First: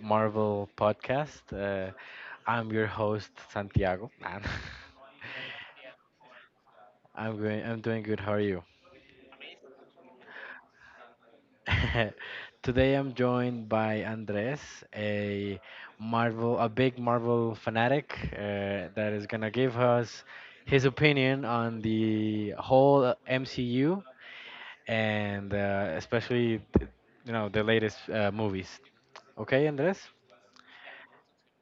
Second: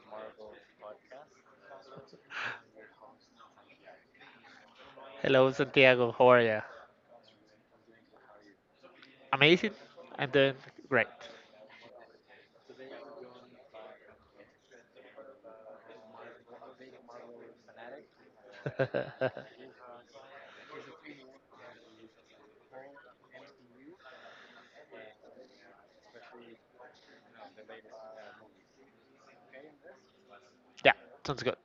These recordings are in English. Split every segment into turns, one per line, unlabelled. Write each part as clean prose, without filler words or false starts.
Marvel podcast. I'm your host, Santiago.
Hello, Santiago.
I'm doing good. How are you?
And then, great.
Today I'm joined by Andres, a Marvel, a big Marvel fanatic that is gonna give us his opinion on the whole MCU and especially, you know, the latest movies. Okay, Andres?
yeah, sounds good.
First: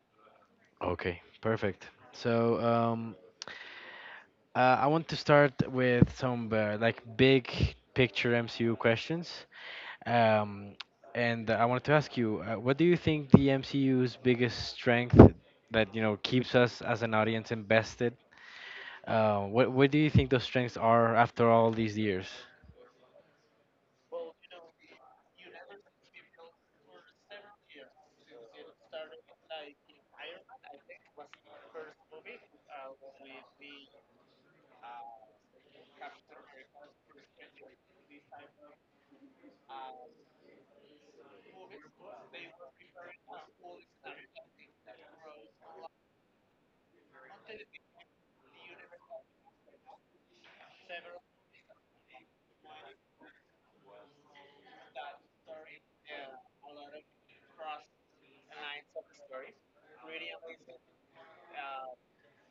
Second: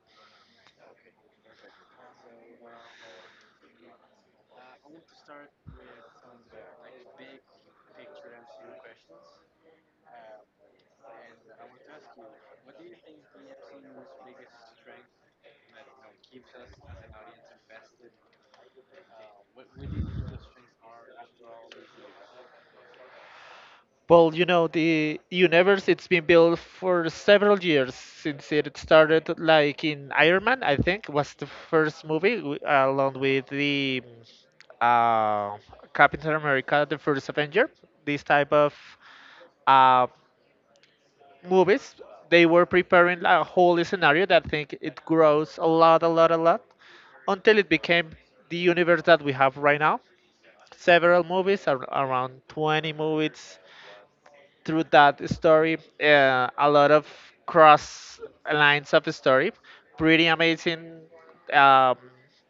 Okay, perfect. So, I want to start with some like big picture MCU questions. Um, and I wanted to ask you, what do you think the MCU's biggest strength that you know keeps us as an audience invested? What do you think those strengths are after all these years?
Well, you know, the universe it's been built for several years since it started like in Iron Man, I think was the first movie along with the uh, Captain America the First Avenger. These type of uh, movies they were preparing a whole scenario that I think it grows a lot until it became the universe that we have right now, several movies, around 20 movies through that story. A lot of cross lines of story. Pretty amazing um,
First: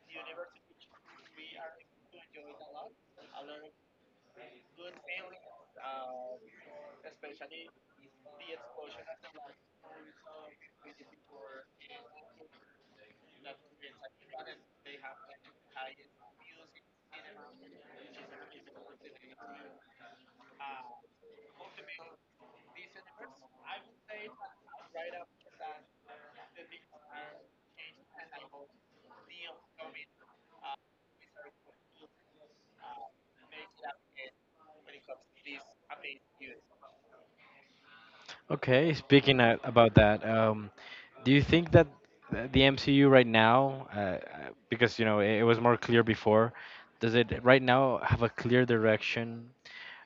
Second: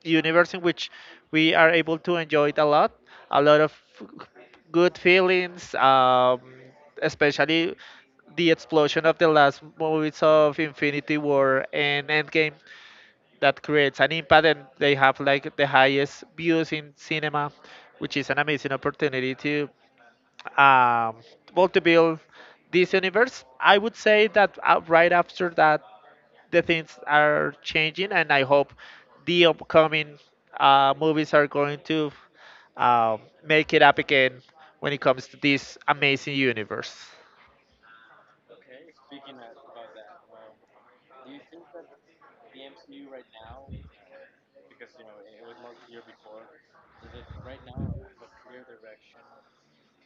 universe in which we are able to enjoy it a lot. A lot of good feelings, especially the explosion of the last movies of Infinity War and Endgame that creates an impact and they have like the highest views in cinema, which is an amazing opportunity to, um, well, to build this universe. I would say that right after that the things are changing and I hope the upcoming movies are going to, um, make it up again when it comes to this amazing universe.
Okay, speaking about that, do you think that the MCU right now, because you know it, it was more clear before, does it right now have a clear direction,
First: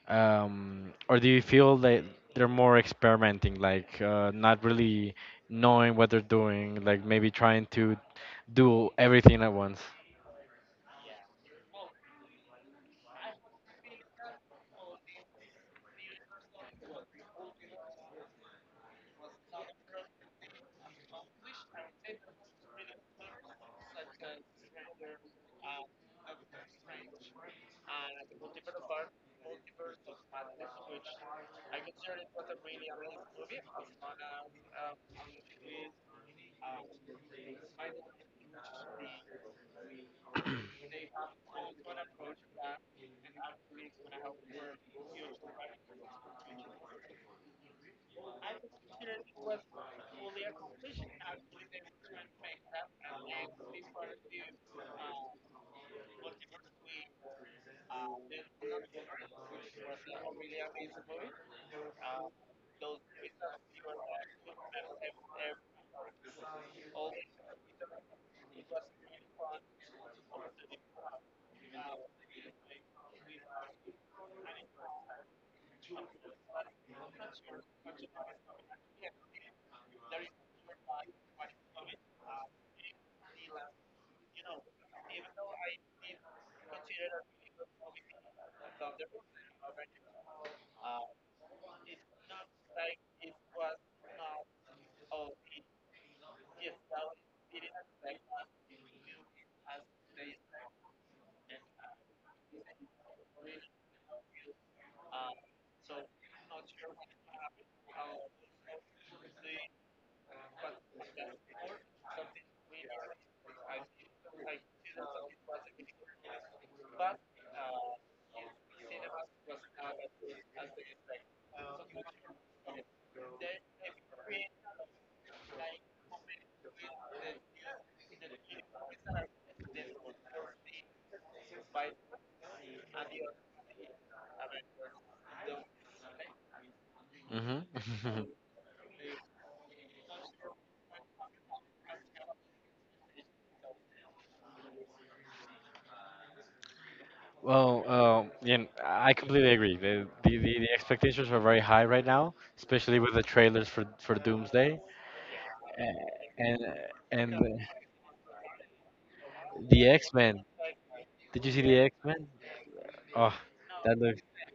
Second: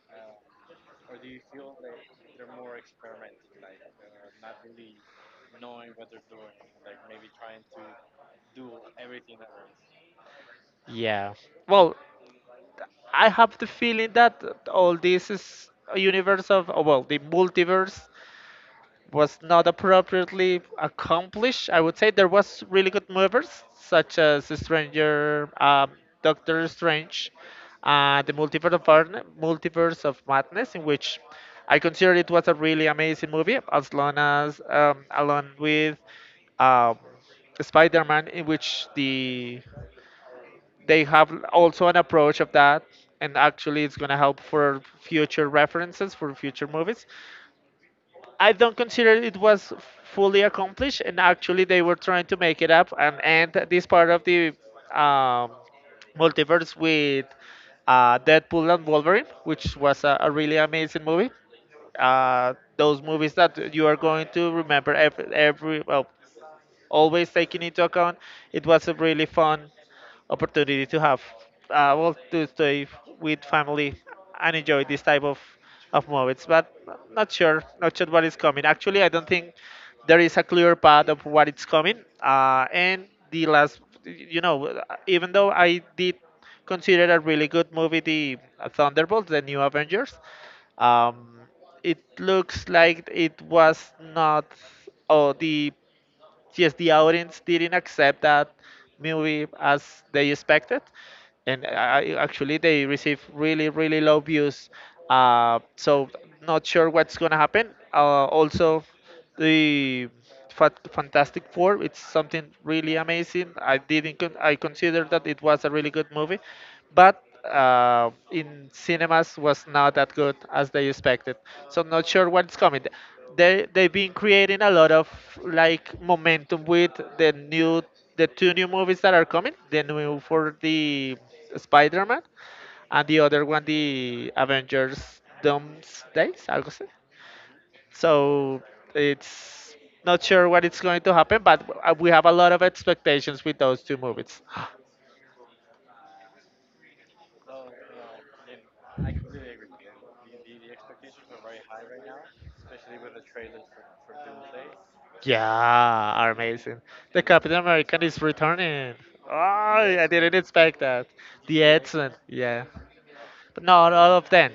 or do you feel that they're more experimenting, like not really knowing what they're doing, like maybe trying to do everything at once?
Yeah, well, I have the feeling that all this is a universe of, oh, well, the multiverse was not appropriately accomplished. I would say there was really good movies such as Stranger, Doctor Strange, the Multiverse of Madness, in which I consider it was a really amazing movie, as long as, along with, um, Spider-Man, in which they have also an approach of that, and actually it's gonna help for future references for future movies. I don't consider it was fully accomplished, and actually they were trying to make it up and end this part of the, um, multiverse with Deadpool and Wolverine, which was a really amazing movie. Those movies that you are going to remember every well, always taking into account. It was a really fun opportunity to have, well, to stay with family and enjoy this type of movies. But not sure what is coming. Actually, I don't think there is a clear path of what it's coming. And the last, you know, even though I did consider a really good movie, the Thunderbolts, the New Avengers. Um, it looks like it was not, oh, the, yes, the audience didn't accept that movie as they expected, and actually they receive really low views. So not sure what's gonna happen. Also, the Fantastic Four, it's something really amazing. I didn't I considered that it was a really good movie, but in cinemas was not that good as they expected. So not sure what's coming. They've been creating a lot of like momentum with the new, the two new movies that are coming, the new for the Spider-Man and the other one, the Avengers Doomsdays, algo así.
Hmm.
So it's not sure what it's going to happen, but we have a lot of expectations with those two movies.
Well, yeah, I completely agree. The expectations are very high right now, especially with the trailers for Doomsday,
yeah, are
A- and
amazing. The Captain
and
American is returning. Oh,
the
I
X
didn't
Men.
expect that.
Did you see
The
the X
Edson,
Men?
yeah,
Oh,
but not
that
all
looks
of them,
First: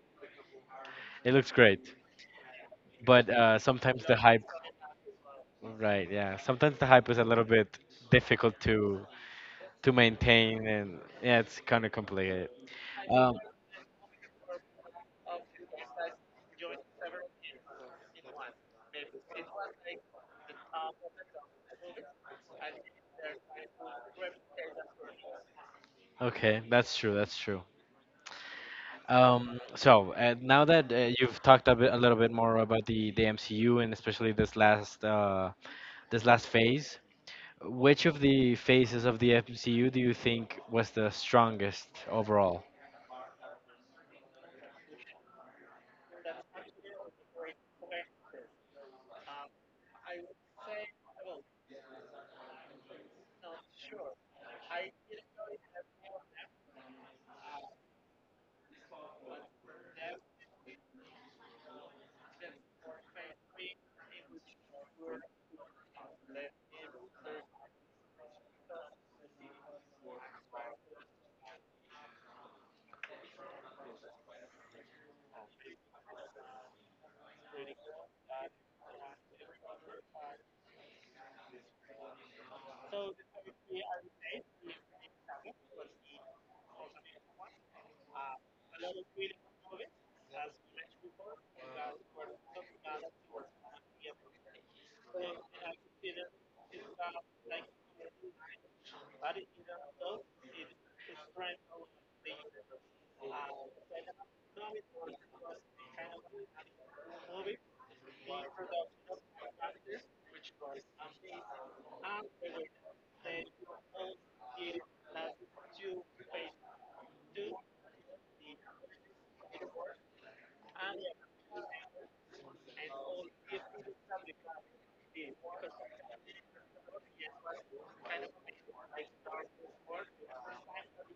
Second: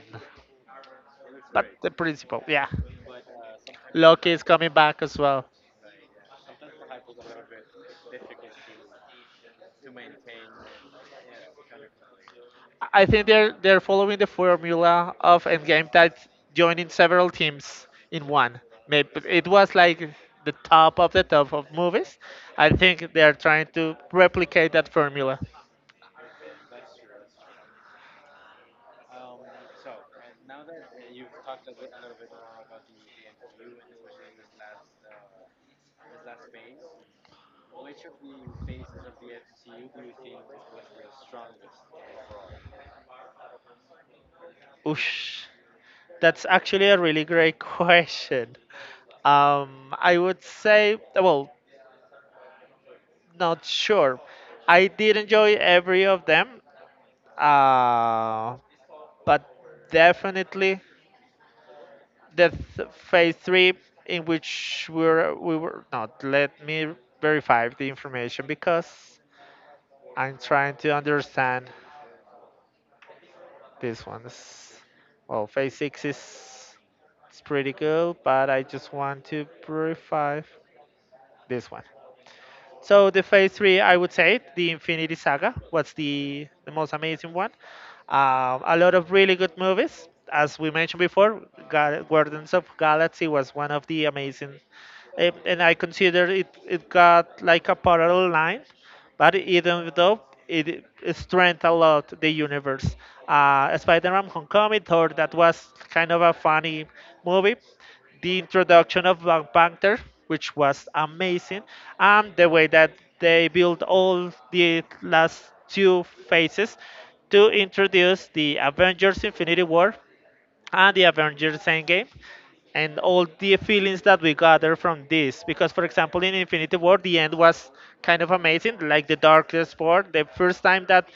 it looks
but the
great.
principal, yeah.
But sometimes the
Loki is
hype,
coming back as well.
right? Yeah, sometimes the hype is a little bit difficult to maintain, and yeah, it's kind of complicated.
I think
Um,
they're following the formula of Endgame, that's joining several teams in one. Maybe it was like the top of movies. I think they are trying to replicate that formula.
Okay, that's true. That's true. So now that you've talked a bit, a little bit more about the MCU and especially this last phase, which of the phases of the MCU do you think was the strongest overall?
Oosh, that's actually a really great question. I would say, well, not sure. I did enjoy every of them, uh, but definitely, the phase three, in which we were not let me verify the information because I'm trying to understand, this one is, well, phase six is, it's pretty good, but I just want to verify this one. So the phase three, I would say, the Infinity Saga was the most amazing one. A lot of really good movies, as we mentioned before. Guardians of Galaxy was one of the amazing, eh, and I consider it got like a parallel line, but even though it strengthened a lot the universe. Spider-Man: Homecoming, Thor, that was kind of a funny movie. The introduction of Black Panther, which was amazing, and the way that they built all the last two phases to introduce the Avengers: Infinity War and the Avengers Endgame, and all the feelings that we gather from this. Because, for example, in Infinity War, the end was kind of amazing, like the darkest part, the first time that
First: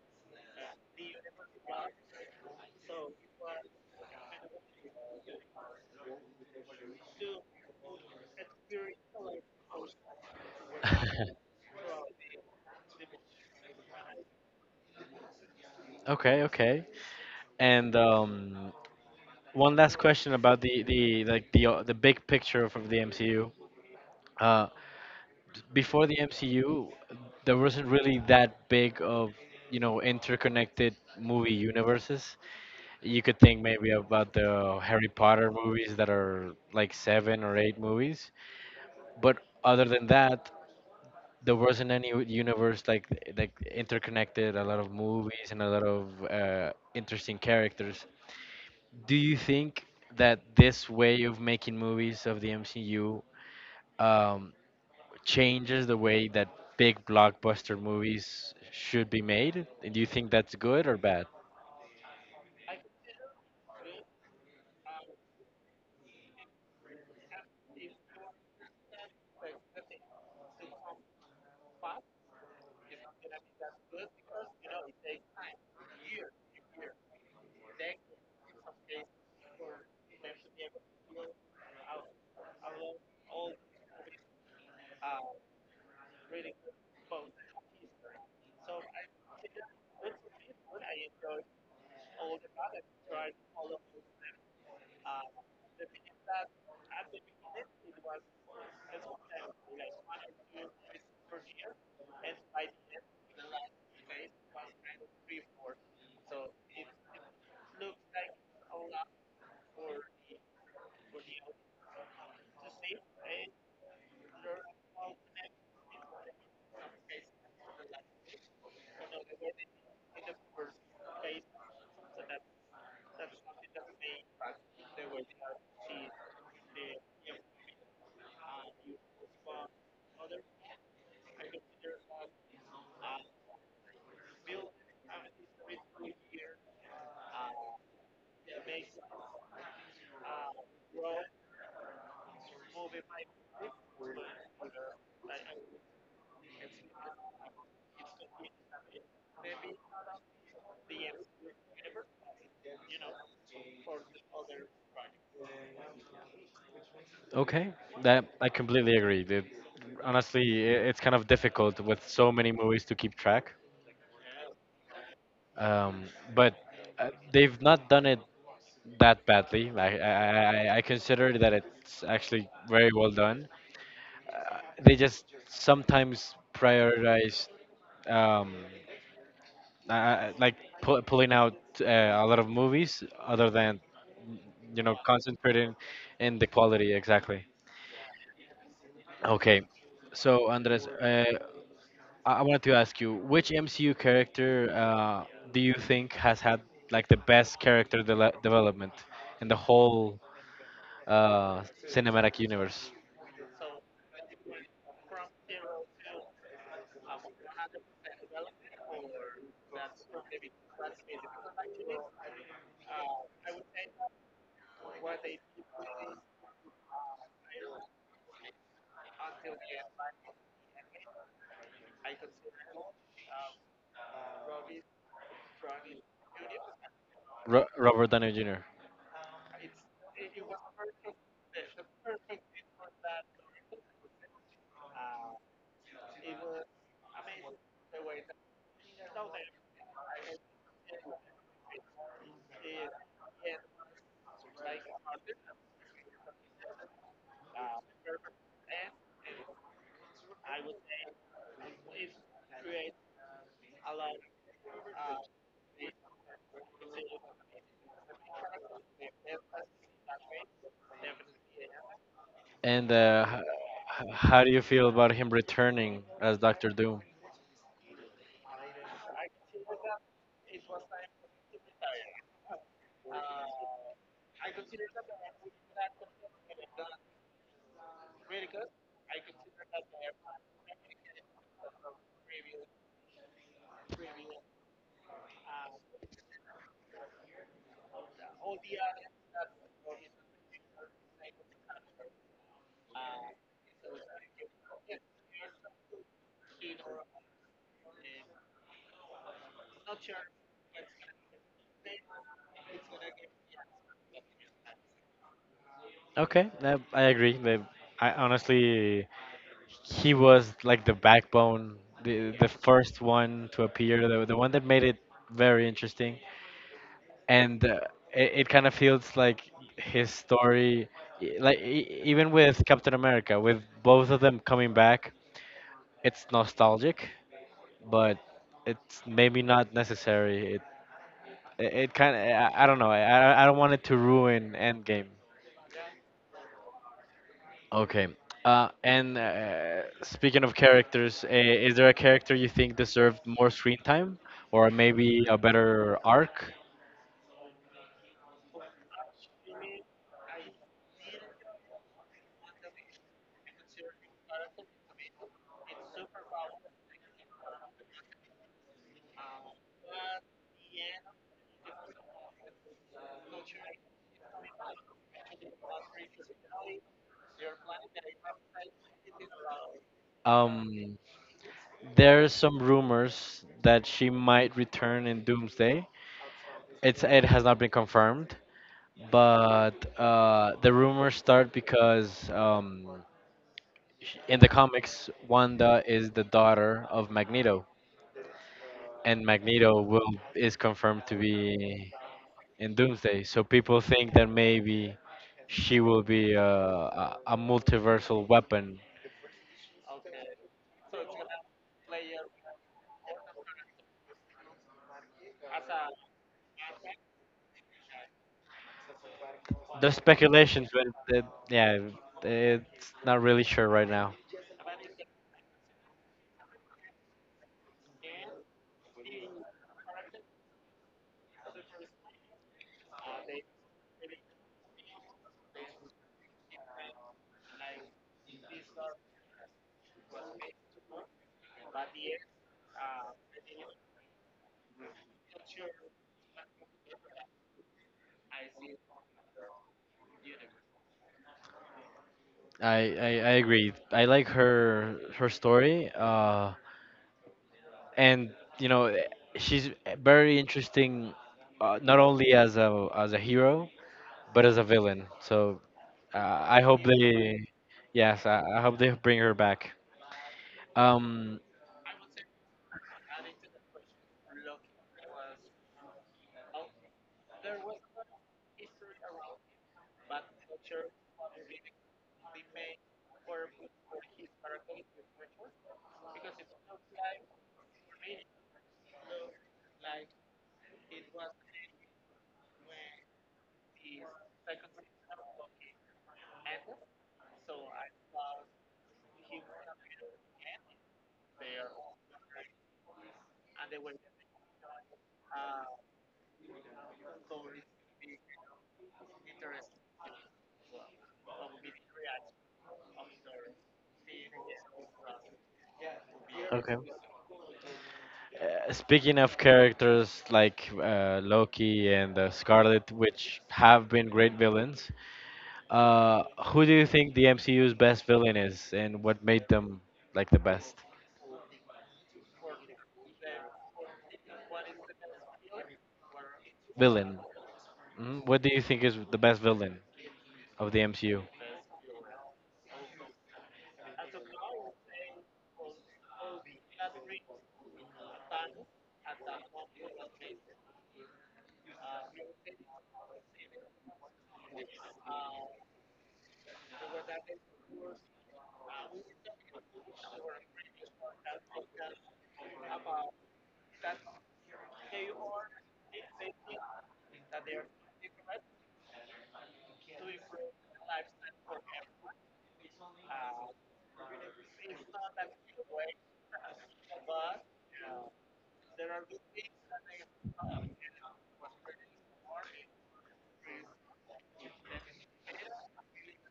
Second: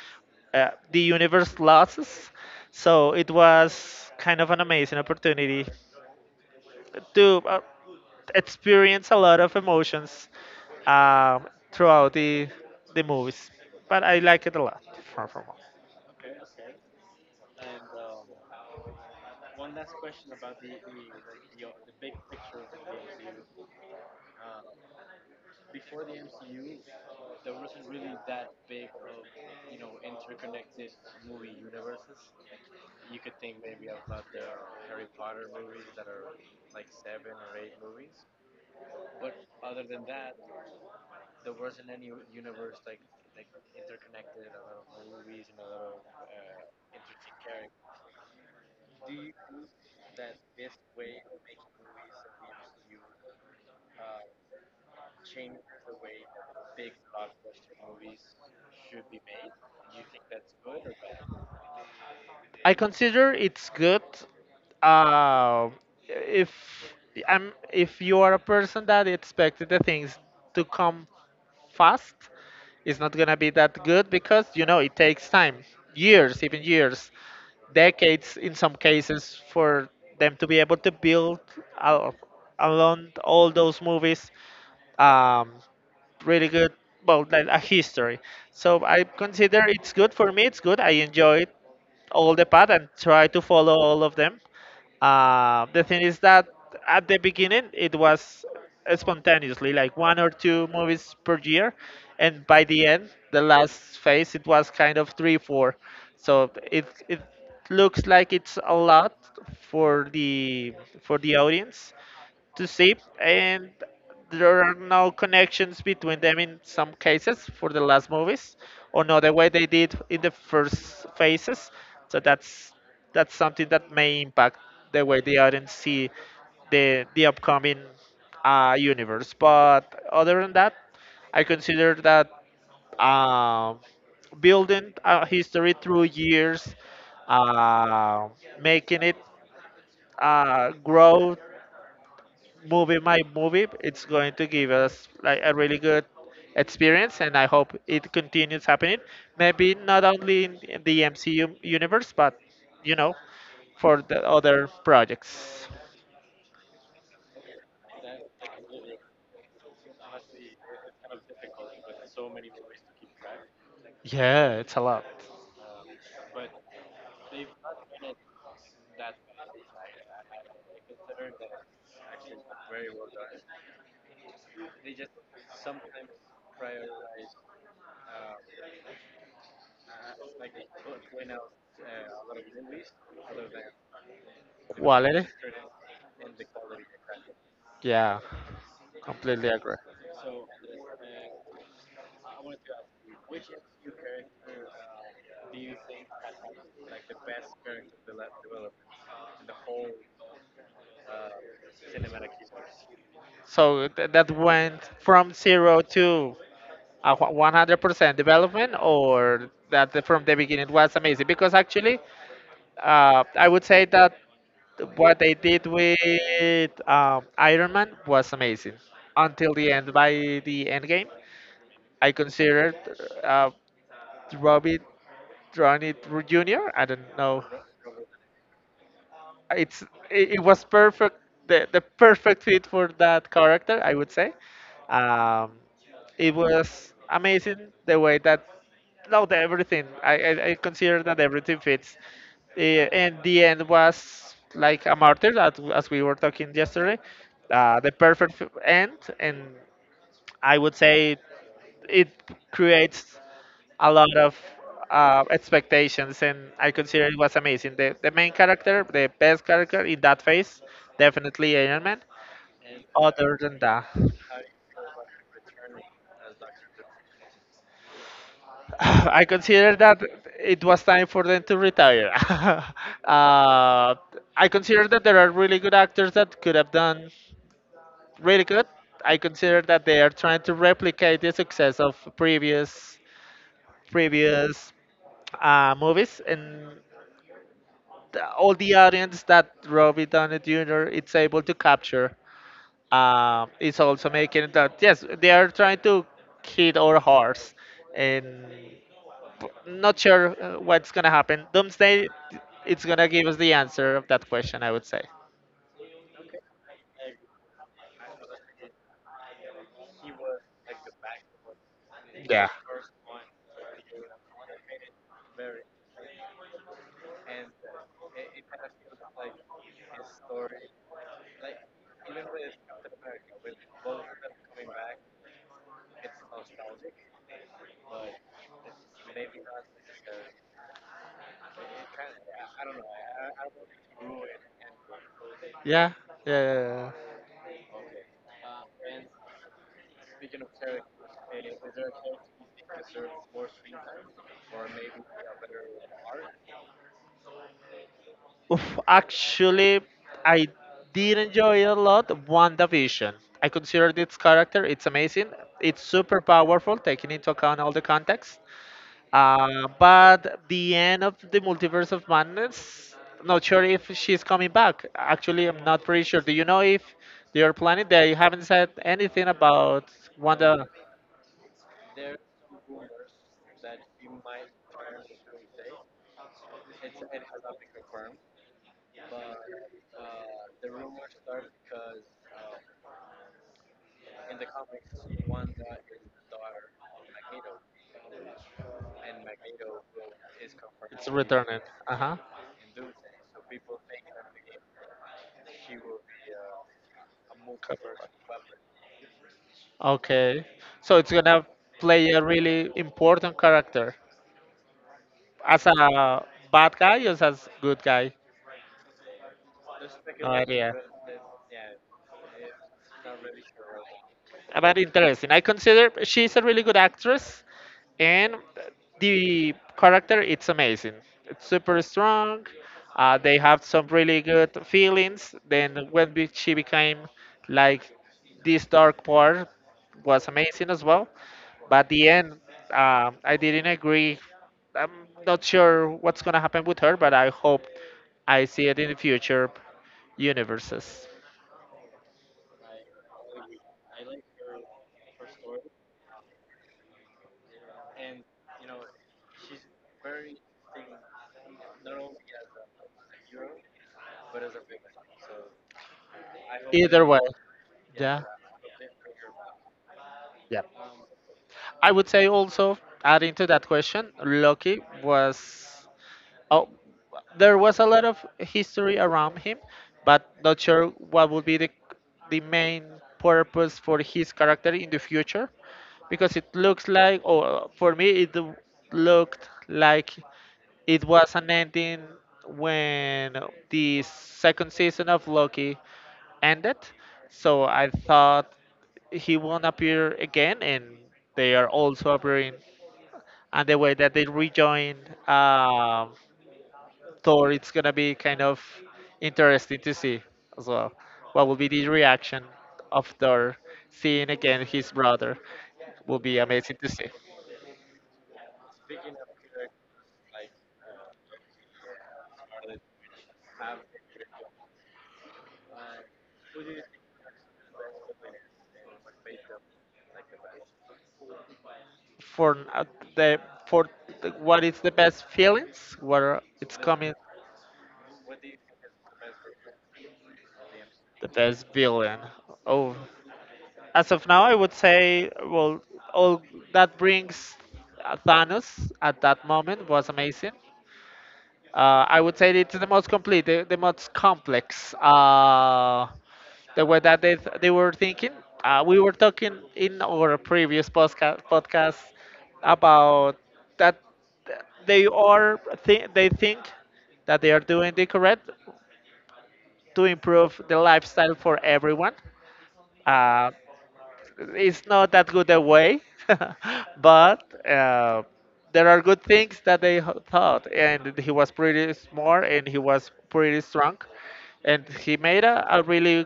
the universe loses. So it was kind of an amazing opportunity to experience a lot of emotions throughout the movies. But I like it a lot. Far from all.
Okay, okay. And one last question about the like the big picture of the MCU. Uh, before the MCU, there wasn't really that big of you know interconnected movie universes. You could think maybe about the Harry Potter movies that are like seven or eight movies, but other than that, there wasn't any universe like interconnected. A lot of movies and a lot of interesting characters. Do you think that this way of making movies of the MCU? Um, changes the way that big blockbuster movies should be made. And do you think that's good or bad?
I consider it's good, uh, if I'm if you are a person that expected the things to come fast, it's not gonna be that good, because you know it takes time, years, even years, decades in some cases, for them to be able to build, uh, along all those movies, um, really good, well, like a history. So I consider it's good. For me it's good, I enjoy it, all the path, and try to follow all of them. The thing is that at the beginning it was spontaneously like one or two movies per year, and by the end, the last phase, it was kind of three, four. So it looks like it's a lot for the audience, to SIP, and there are no connections between them in some cases for the last movies, or not the way they did in the first phases. So that's something that may impact the way the audience see the upcoming universe. But other than that, I consider that, uh, building a history through years, uh, making it, grow movie my movie, it's going to give us like a really good experience, and I hope it continues happening. Maybe not only in the MCU universe, but you know, for the other projects.
Okay, that I completely agree. Honestly, it's kind of difficult with so many movies to keep track.
Yeah, it's a lot.
Um, but they've not done it that badly. Like I consider that it's actually very well done. Uh, They just sometimes prioritize. Um, I, like pulling out uh, a lot of movies other than you know
Quality.
concentrating in the quality exactly.
Yeah, completely
Okay,
agree.
so Andres, I wanted to ask you which MCU character do you think has had like the best character dele development in the whole uh, cinematic universe?
So that went from zero to a 100% development, or that from the beginning was amazing. Because actually, I would say that what they did with, Iron Man was amazing. Until the end, by the end game, I considered, uh, Robbie Downey Jr. I don't know,
Ro Robert Downey Jr.
it's, it was perfect, the perfect fit for that character, I would say. um, it was amazing the way that, no, the everything, I consider that everything fits, and the end was like a martyr as we were talking yesterday, the perfect end, and I would say it creates a lot of, expectations, and I consider it was amazing. The main character, the best character in that phase, definitely Iron Man.
And
Other than that,
how do you feel about him returning as Doctor Doom?
I consider that it was time for them to retire. I consider that there are really good actors that could have done really good. I consider that they are trying to replicate the success of previous movies, and the, all the audience that Robbie Downey Jr. is able to capture, is also making it that yes, they are trying to hit our horse, and not sure, what's gonna happen. Doomsday, it's gonna give us the answer of that question, I would say.
Okay, I agree. They, I honestly he was like the backbone, the first one to appear, the one that made it very interesting, and it, it kind of feels like his story, like even with Captain America, with both of them coming back, it's nostalgic, but it's maybe not necessary. It kind of I don't know. I don't want it to ruin Endgame.
Yeah, yeah, yeah, yeah.
Okay. And speaking of characters, is there a character you think deserved more screen time or maybe a better arc?
Oof, actually, I did enjoy a lot WandaVision. I considered its character, it's amazing. It's super powerful, taking into account all the context. But the end of the Multiverse of Madness, not sure if she's coming back. Actually, I'm not pretty sure. Do you know if they are planning? They haven't said anything about Wanda.
Um, there's some rumors that she might return in Doomsday. It's it has not been confirmed, but the rumors start because in the comics, Wanda is the daughter of Magneto, and Magneto will is confirmed
It's
to
returning.
be
Uh huh.
in Doomsday. So people think that maybe she will be a multiversal weapon.
Okay. So it's gonna play a really important character, as a bad guy or as good guy.
There's
No
speculations,
idea.
but it, yeah, it's not really sure right now.
But interesting. I consider she's a really good actress, and the character it's amazing. It's super strong. They have some really good feelings. Then when she became like this dark part was amazing as well. But the end, I didn't agree. I'm not sure what's gonna happen with her, but I hope I see it in the future universes.
I, I, I agree. I like her her story, and you know, she's very interesting, not only as a hero but as a villain. So uh, I hope
Either way,
they, yes,
yeah.
I hope they bring her back.
Yeah.
Um,
I would say also, adding to that question, Loki was. Oh, there was a lot of history around him, but not sure what would be the main purpose for his character in the future, because it looks like, or for me, looked like it was an ending when the second season of Loki ended, so I thought he won't appear again, and they are also appearing. And the way that they rejoin, um, Thor, it's gonna be kind
kind
of
of
interesting to see as well. What will be the reaction of Thor seeing again his brother? Will be
okay.
amazing to see.
Speaking of characters like Loki and Scarlet, which have been great villains, who do you think the MCU's best villain is, and what made them like the best
for n- uh, the for the, what is the best feelings where it's coming
villain? Mhm. What do you think is the best villain of the MCU?
the best villain? Oh, as of now I would say, well, all that brings Thanos at that moment was amazing. I would say it's the most complete, the most complex. The way that they were thinking. We were talking in our previous podcast about that they think that they are doing the correct to improve the lifestyle for everyone. Uh, it's not that good a way, but there are good things that thought. And he was pretty smart and he was pretty strong. And he made a really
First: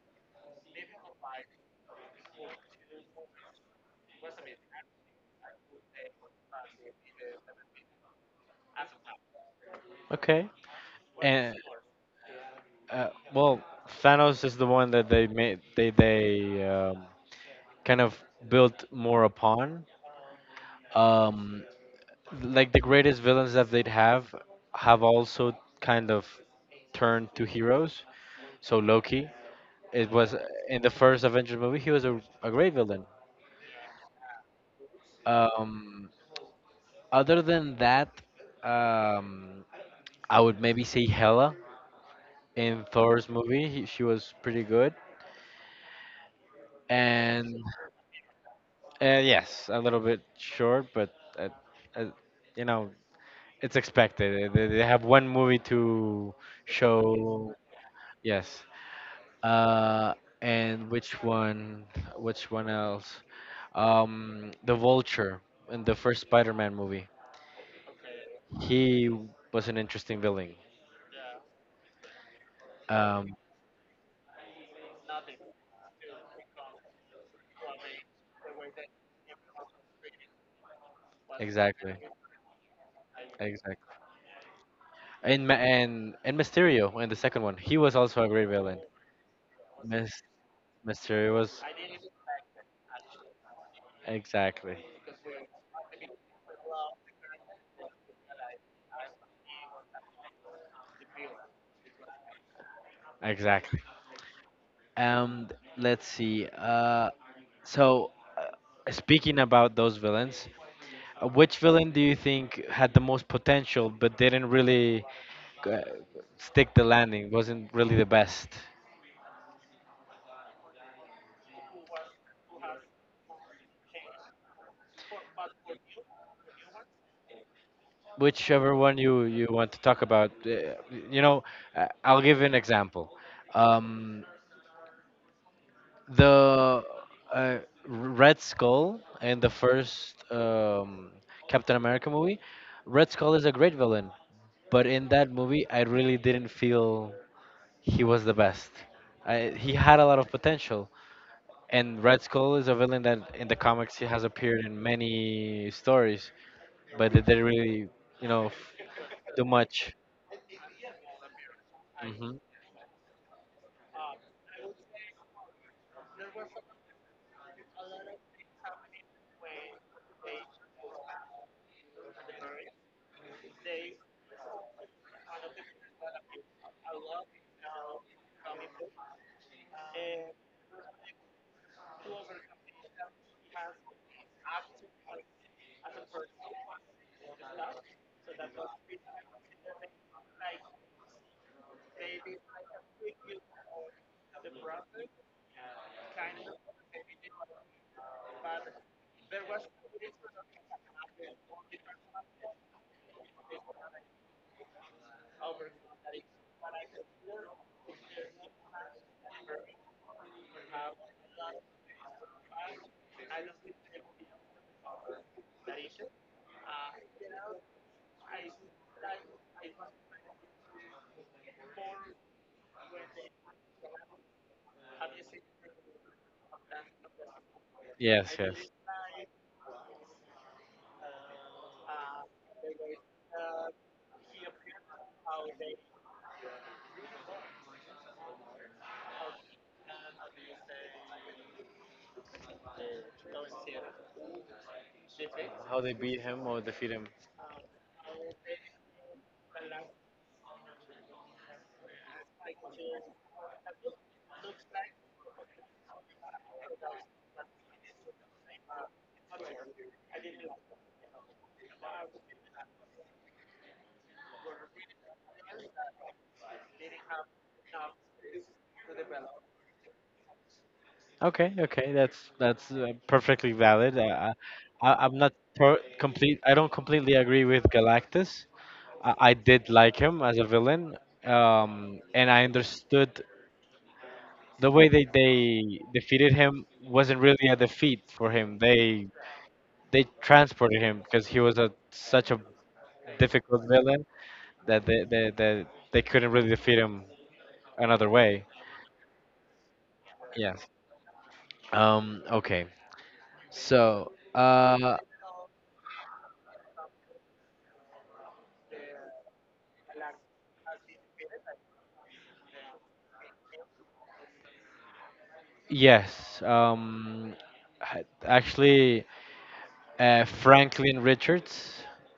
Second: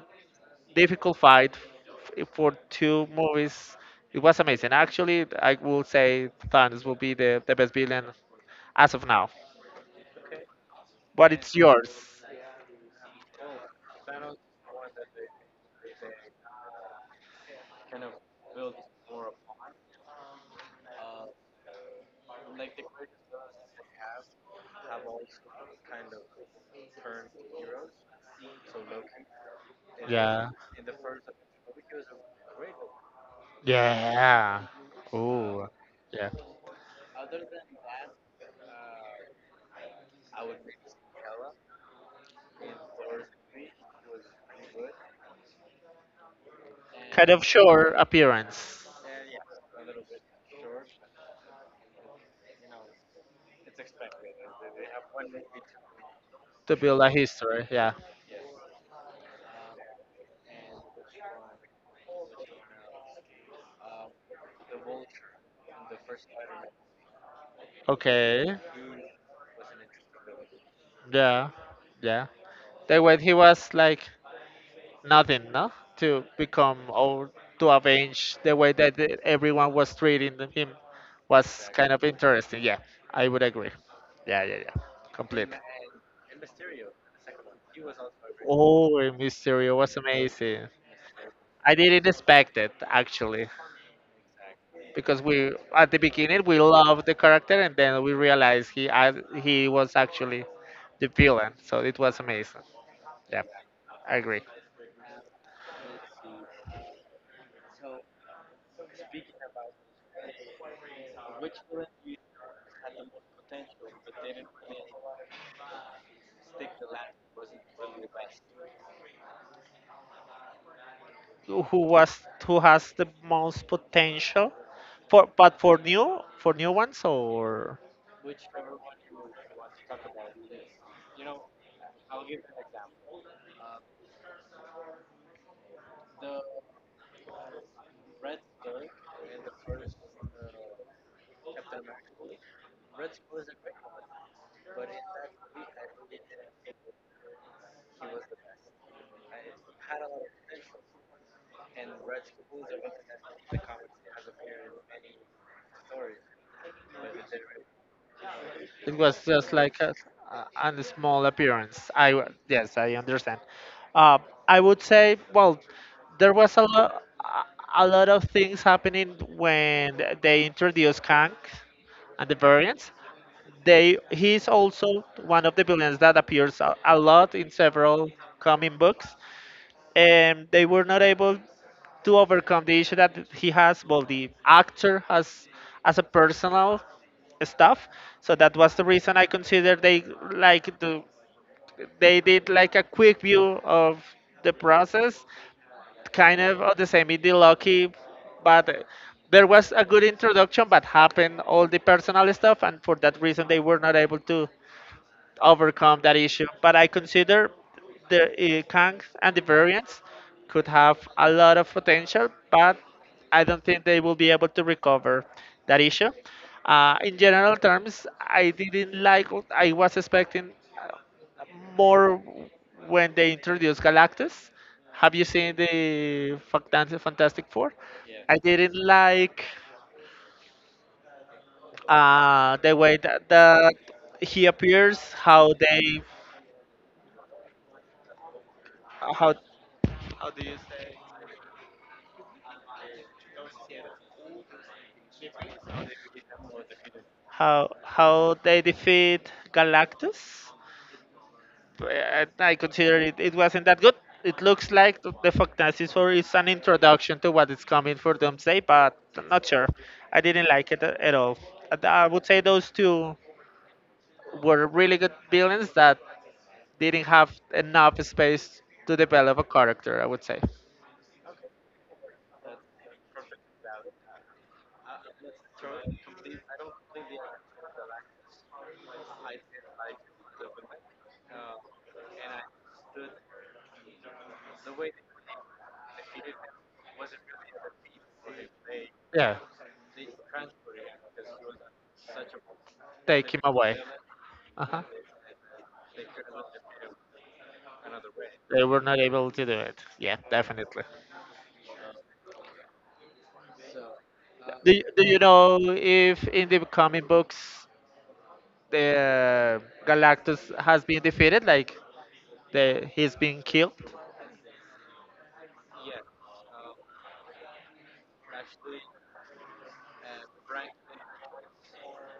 difficult fight for two movies. It was amazing. Actually, I will say Thanos will be the best villain as of now.
Okay.
But it's
And
yours.
uh, well, Thanos is the one that they made they kind of built more upon. Um, like the greatest villains that they'd have also kind of turned to heroes. So Loki, it was
Yeah.
in the first Avengers movie, he was a great villain.
Yeah. Ooh.
Um,
Yeah.
other than that, um, I would maybe say Hela in Thor's movie. He, she was pretty good.
Kind of
And
sure appearance.
uh, yes, a little bit short, but uh, you know it's expected. They have one movie to
To build a
show.
history. Yeah.
Yes. Uh, and which one? Which one else? The Vulture in the first Spider-Man movie.
Okay.
He was an interesting villain.
Yeah. Yeah. The way he
Um,
was like nothing, no, to become or to avenge the way that everyone was treating him was kind
exactly,
of interesting. Yeah, I would agree.
exactly.
Yeah, yeah, yeah.
And
Completely.
and Mysterio in the second one. He was also a great villain.
Oh, Mysterio was
Mis-
amazing.
Mysterio was
I didn't expect it actually,
exactly,
because we at the beginning we loved the character and then we realized he was actually the villain. So it was amazing. Yeah,
exactly.
I agree.
And let's see. So, speaking about those villains, which villain do you think had the most potential but didn't really uh, stick the landing? Wasn't really the best.
Who was, who has the most potential for, but for new, for new ones, or
Whichever one you you want to talk about, you know, I'll give you an example. Um, the uh, Red Skull in the first Captain America movie, Red Skull is a great villain, but in that movie, I really didn't feel he was the best. I, he had a lot of potential, and Red Skull is a villain that in the comics he has appeared in many stories, but they didn't really, you know,
it was
do
just like
much.
a small appearance.
Hmm.
Yes, I understand. Uh, I would say, well, there was a lot, a lot of things happening when they introduced Kang and the variants. They, he's also one of the villains that appears a lot in several comic books, and they were not able to overcome the issue that he has. Well, the actor has as a personal stuff, so that was the reason I consider they like, the they did like a quick view of the process, kind of the same in the Loki, but there was a good introduction, but happened all the personal stuff, and for that reason they were not able to overcome that issue. But I consider the Kangs and the variants could have a lot of potential, but I don't think they will be able to recover that issue. In general terms, I didn't like what I was expecting, uh, more, when they introduced Galactus. Have you seen the Fantastic Four?
Yes,
I
yes.
didn't like the way that he appears, how they, how
How they beat him or defeat him.
how they defeat Galactus. I consider it wasn't that good. It looks like the Fantastic Four is an introduction to what is coming for Doomsday, but I'm not sure. I didn't like it at all. And I would say those two were really good villains that didn't have enough space to develop a character, I would say.
Okay, okay, that's perfectly valid. I, I'm not per complete. I don't completely agree with Galactus. I did like him as a villain, and I understood the way they defeated him wasn't really a defeat for him.
Yeah,
They transported him because he was a such a
take him
difficult
away.
villain
Uh-huh.
that they couldn't really defeat him another way.
They were not able to do it. Yeah,
Yeah.
definitely.
Okay. So,
Do you, do you know if in the comic books the Galactus has been defeated, like he's been killed.
yes. Actually, Franklin Richards,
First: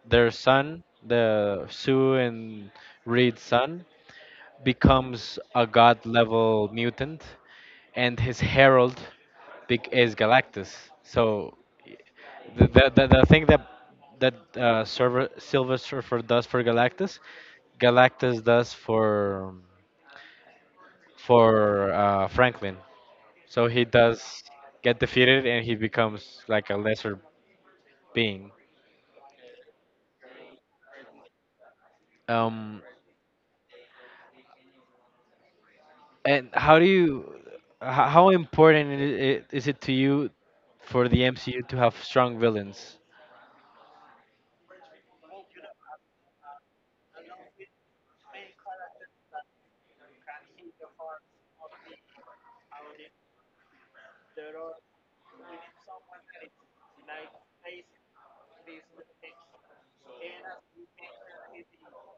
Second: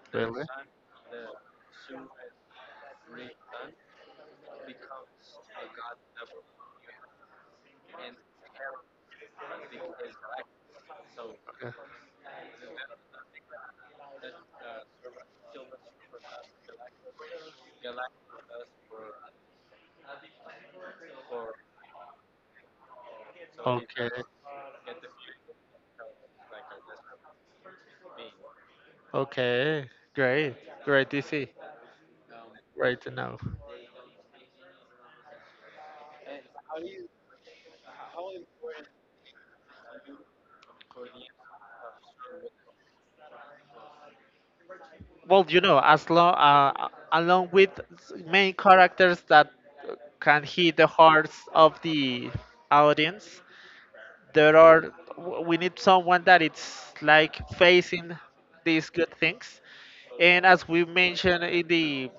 their son, the Sue and Reed's son, becomes a god level mutant, and his herald is Galactus. So, y- the the thing that that Silver Surfer does for Galactus, Galactus does for Franklin. So he does get defeated and he becomes like a lesser being.
Okay, great, great to see,
Um,
great to know.
and how important is it to you for the MCU to have strong villains?
Well, you know, as long along with main characters that can hit the hearts of the audience, there are, we need someone that it's like facing these good things, and as we mentioned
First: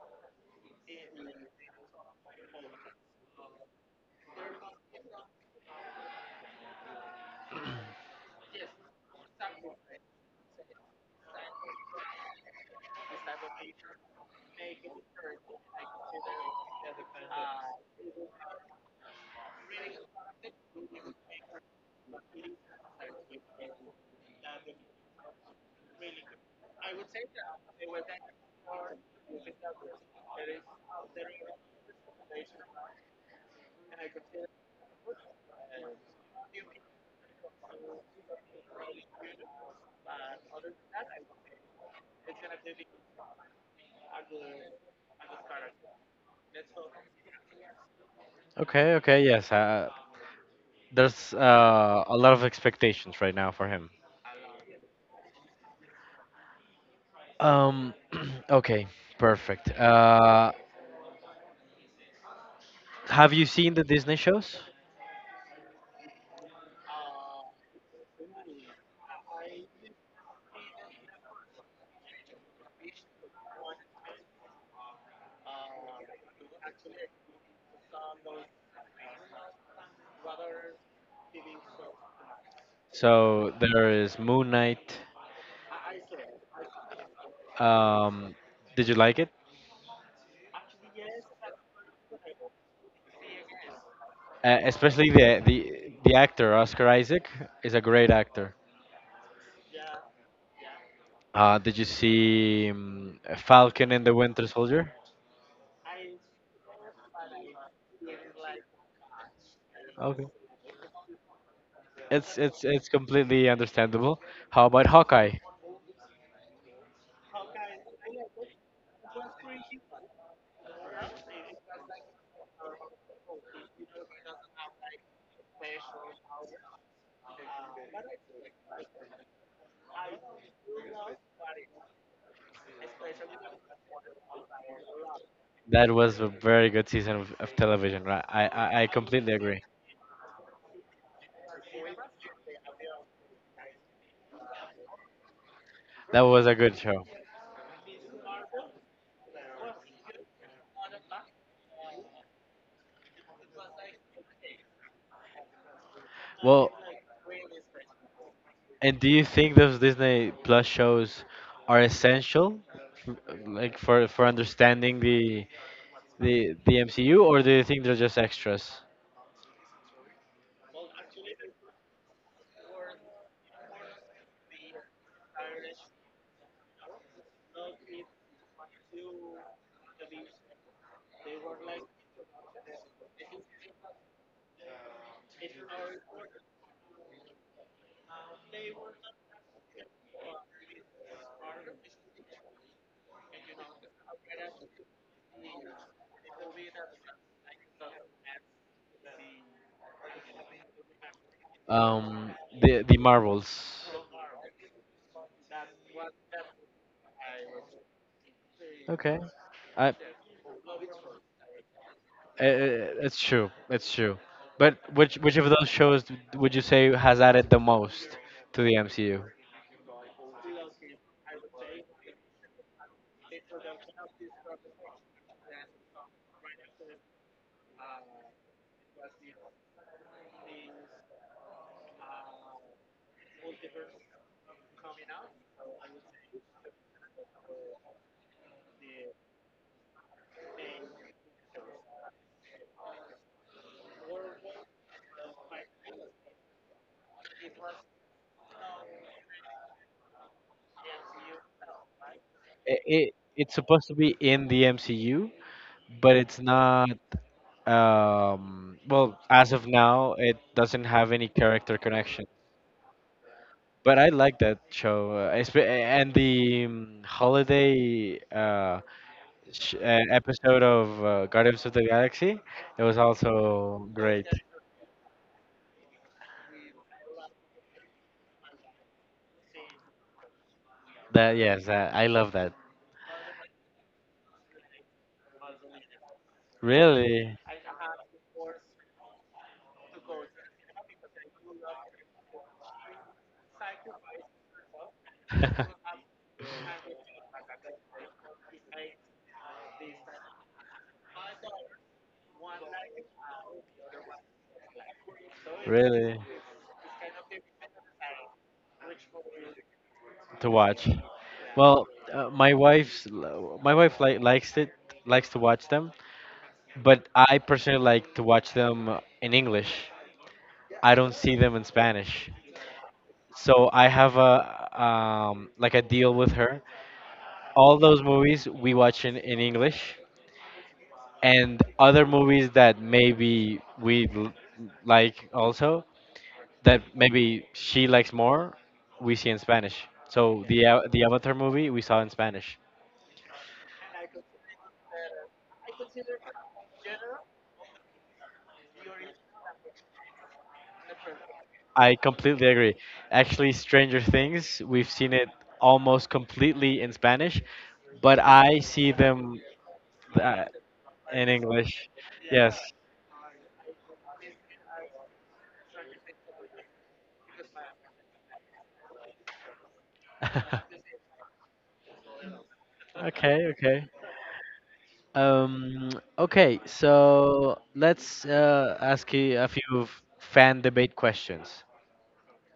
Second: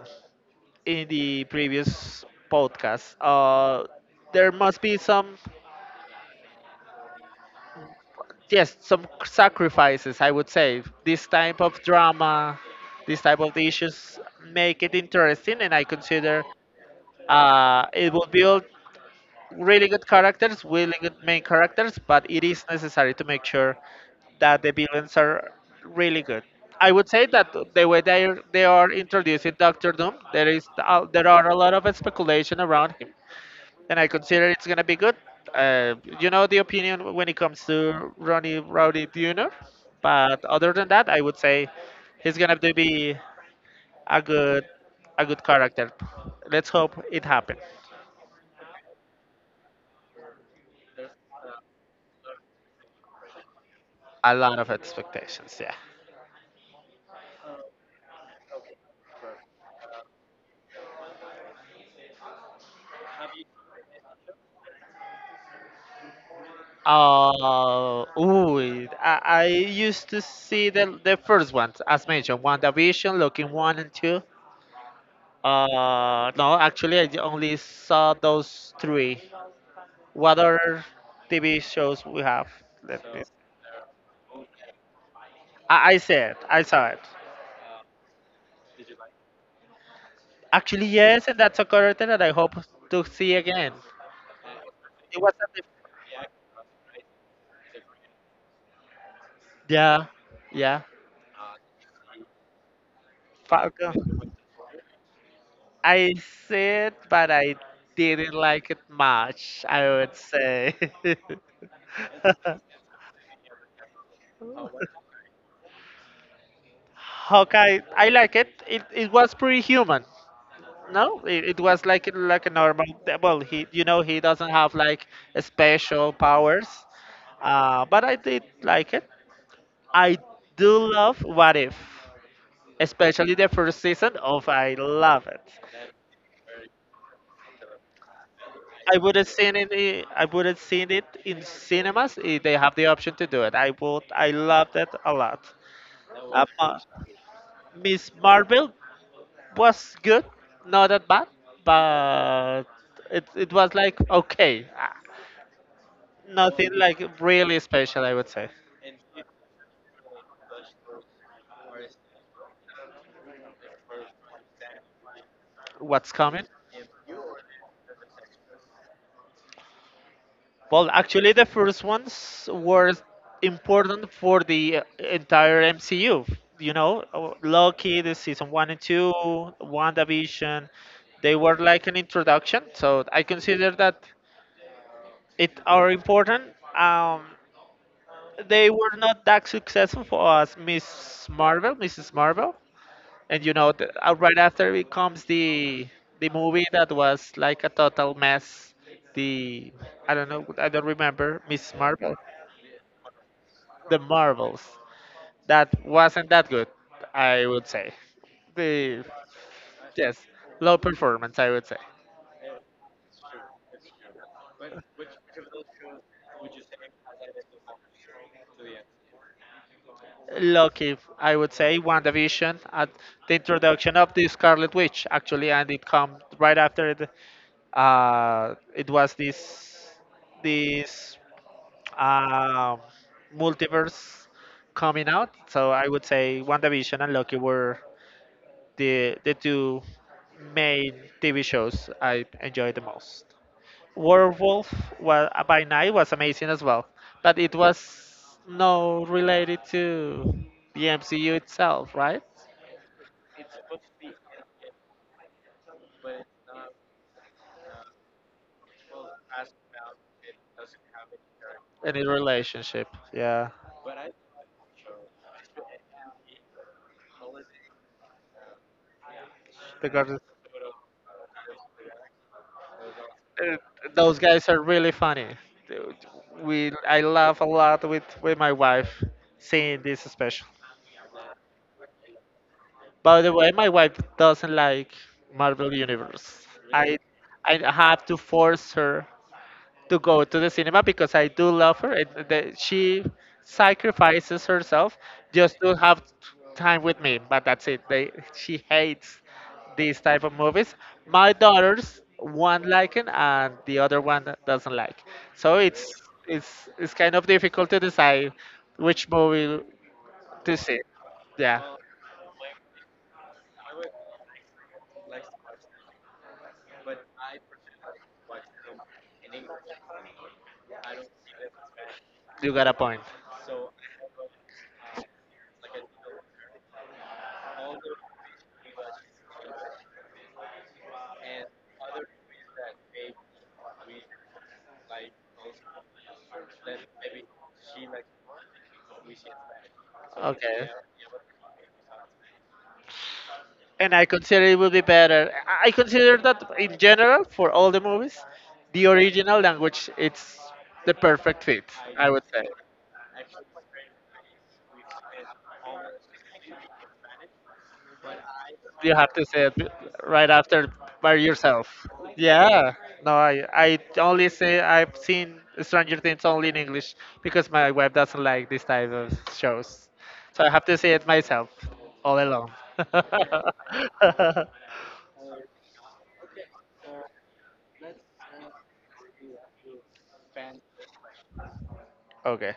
in the previous podcast, there must be some, yes, some sacrifices, I would say. This type of drama, this type of issues make it interesting, and I consider it will build really good characters, really good main characters, but it is necessary to make sure that the villains are really good. I would say that the way they are introducing Doctor Doom, there are a lot of speculation around him, and I consider it's gonna be good. You know the opinion when it comes to Ronnie Rowdy Jr., but other than that, I would say he's gonna to be a good, a good character. Let's hope it happens.
Okay, okay, yes. There's a lot of expectations right now for him.
A lot of expectations, yeah.
Um, okay, perfect. Have you seen the Disney shows?
Ooh, I used to see the first ones as mentioned, WandaVision, Looking One and Two. No, actually, I only saw those three. What other TV shows we have? Let me.
So there is Moon Knight.
I said, I saw it.
Um, did you like it?
Actually, yes, and that's a character that I hope to see again.
Especially
It was at the,
the actor Oscar Isaac is a great actor.
yeah, yeah,
Did you see Falcon and the
Falcon.
Winter Soldier?
I see it, but I didn't like it much, I would
Okay,
say.
it's completely understandable. How about Hawkeye?
Hawkeye, I like it. It was pretty human. No, it was like a normal. Well, he, you know, he doesn't have like special powers, but I did like it. I do love What If, especially the first season of, I love it.
That was a very good season of television. Right? I
I wouldn't
completely
seen
agree.
it. I wouldn't seen it in cinemas. If they have the option to do it, I would. I loved it a lot.
That
Uh,
was a good
Ma-
show.
Miss Marvel was good, not that bad, but it was like okay.
Well,
Nothing like really special, I would say.
and do you think those Disney Plus shows are essential, f- like for understanding
What's coming?
the MCU, or do you think they're just extras?
Well, actually, the first ones were important for the entire MCU. You know, Loki, the season one and two, WandaVision, they were like an introduction. So I consider that it are important. Um, they were not that successful for us, Miss Marvel, Mrs. Marvel, and you know, right after it comes the movie that was like a total mess. The, I don't know, I don't remember Miss Marvel.
Um, the marbles.
The Marbles, that wasn't that good, I would say. The,
Okay, I, uh,
yes, low performance, I would say.
it's true, it's true. But which of those shows would you say has added the most to the MCU?
Lucky, I would say WandaVision at the introduction of the Scarlet Witch, actually, and it come right after it was this um multiverse coming out. So I would say WandaVision and Lucky were the two main TV shows I enjoyed the most. Werewolf wa By Night was amazing as well, but it was no related to the MCU itself, right?
It, it it's supposed to be in the MCU, but it's not. Well, as of now, it doesn't have any character
Any
connection.
relationship? Yeah,
But I like that show, and the holiday
because
episode of Guardians of the Galaxy. It was
Uh,
also
those
great.
guys are really funny. Dude, we, I laugh a lot with my wife seeing this special.
That yes, that, I love that.
By the way, my wife doesn't like Marvel Universe. I
Really?
I have to force her to go to the cinema because I do love her. It, the, she sacrifices herself just to have time with me, but that's it. They, she hates these type of movies. My daughters, one like it and the other one doesn't like. So
Really?
it's kind of difficult to decide which movie
To
to see.
watch.
Yeah,
Well, uh, my wife's my wife likes it, likes to watch them, but I personally like to watch them in English. I don't see them in Spanish.
you got a point.
So I have a like a deal with her. All those movies we watch in English, and other movies that maybe like also that maybe she likes more, we see in Spanish. So
Okay.
The Avatar movie we saw in Spanish.
And I consider it would be better. I consider that in general for all the movies, the original language it's the perfect fit.
I
I would say.
completely agree. Actually, Stranger Things we've seen it almost completely in Spanish, but I see
You have to
them
say it, right
uh,
after, by
in
yourself.
English. Yes.
Yeah, no, I only say I've seen Stranger Things only in English because my wife doesn't like this type of shows, so I have to say it myself all alone.
Okay. Okay. Um, okay, so let's ask you a few fan debate questions.
Okay.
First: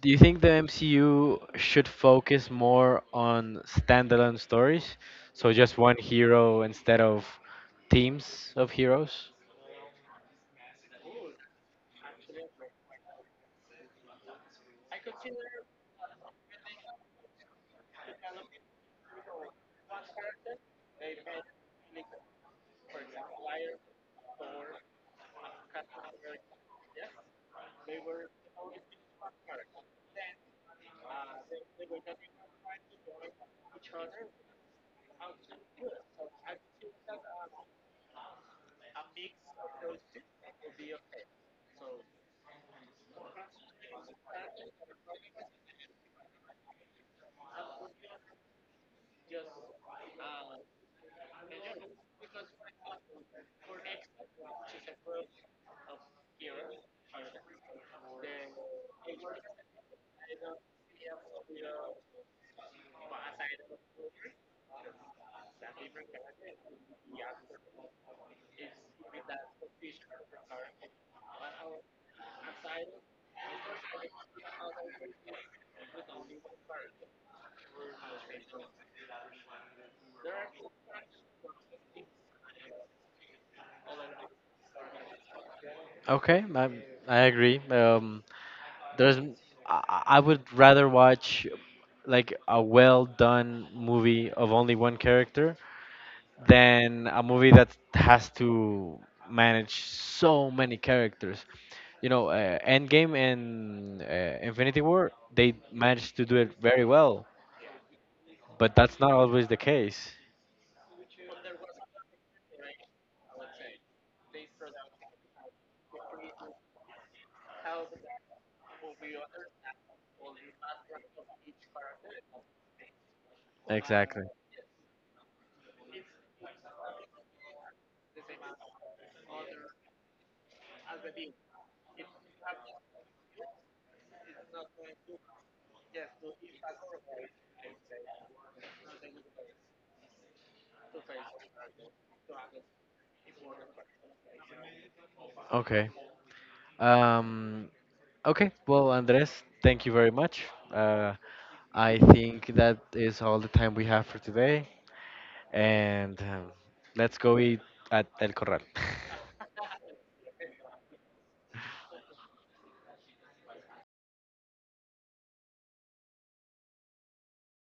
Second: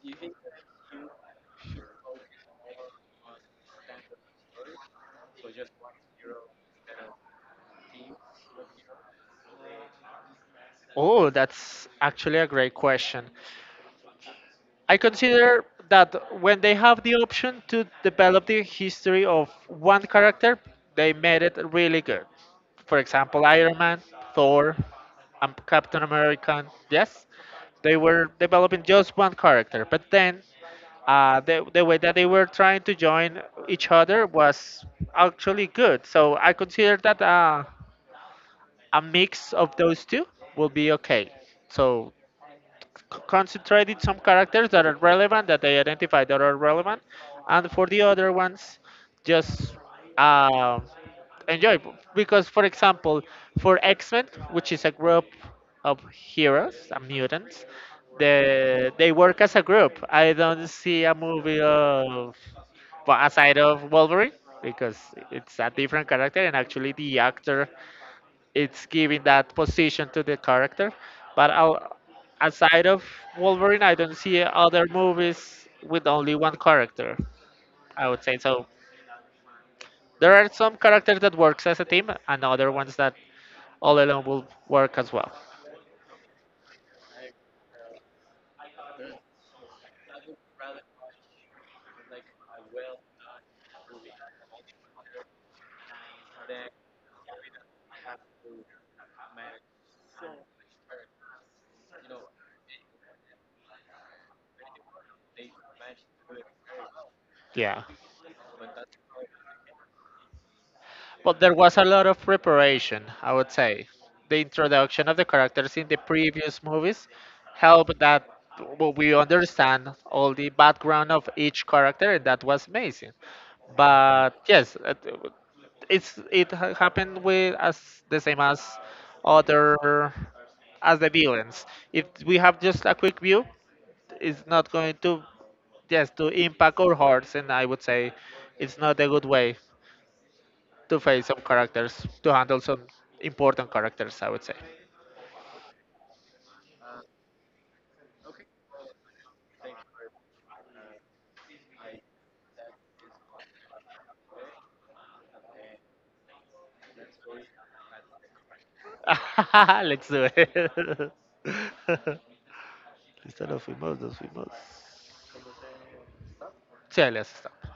Do you think the MCU should focus more on standalone stories? So just one hero instead of teams of heroes?
Oh, that's actually a great question. I consider that when they have the option to develop the history of one character, they made it really good. For example, Iron Man, Thor, and Captain America. Yes, they were developing just one character, but then the way that they were trying to join each other was actually good. So I consider that a mix of those two will be okay. So concentrated some characters that are relevant, that they identify that are relevant, and for the other ones just uh, enjoy, because for example, for X-Men, which is a group of heroes and mutants, they work as a group. I don't see a movie of, well, aside of Wolverine, because it's a different character and actually the actor it's giving that position to the character. But I'll, aside of Wolverine, I don't see other movies with only one character, I would say. So there are some characters that works as a team, and other ones that all alone will work as well.
Okay, I agree. There's, I would rather watch like a well done movie of only one character than a movie that has to manage so many characters. You know, Endgame and Infinity War, they managed to do it very well,
Yeah.
but that's not always the case.
But there was a lot of preparation, I would say. The introduction of the characters in the previous movies helped that we understand all the background of each character, and that was amazing.
Exactly.
But yes, it's happened with as the same as other, as the villains. If we have just a quick view, it's not going to just to impact our hearts, and I would say it's not a good way to face some characters, to handle some important characters, I would say.
Okay. Um, okay. Well, Andres, thank you very much. Uh, I think that is all the time we have for today, and let's go eat at El Corral.
Let's do it. Lista de los famosos, we must. Sí, let's stop.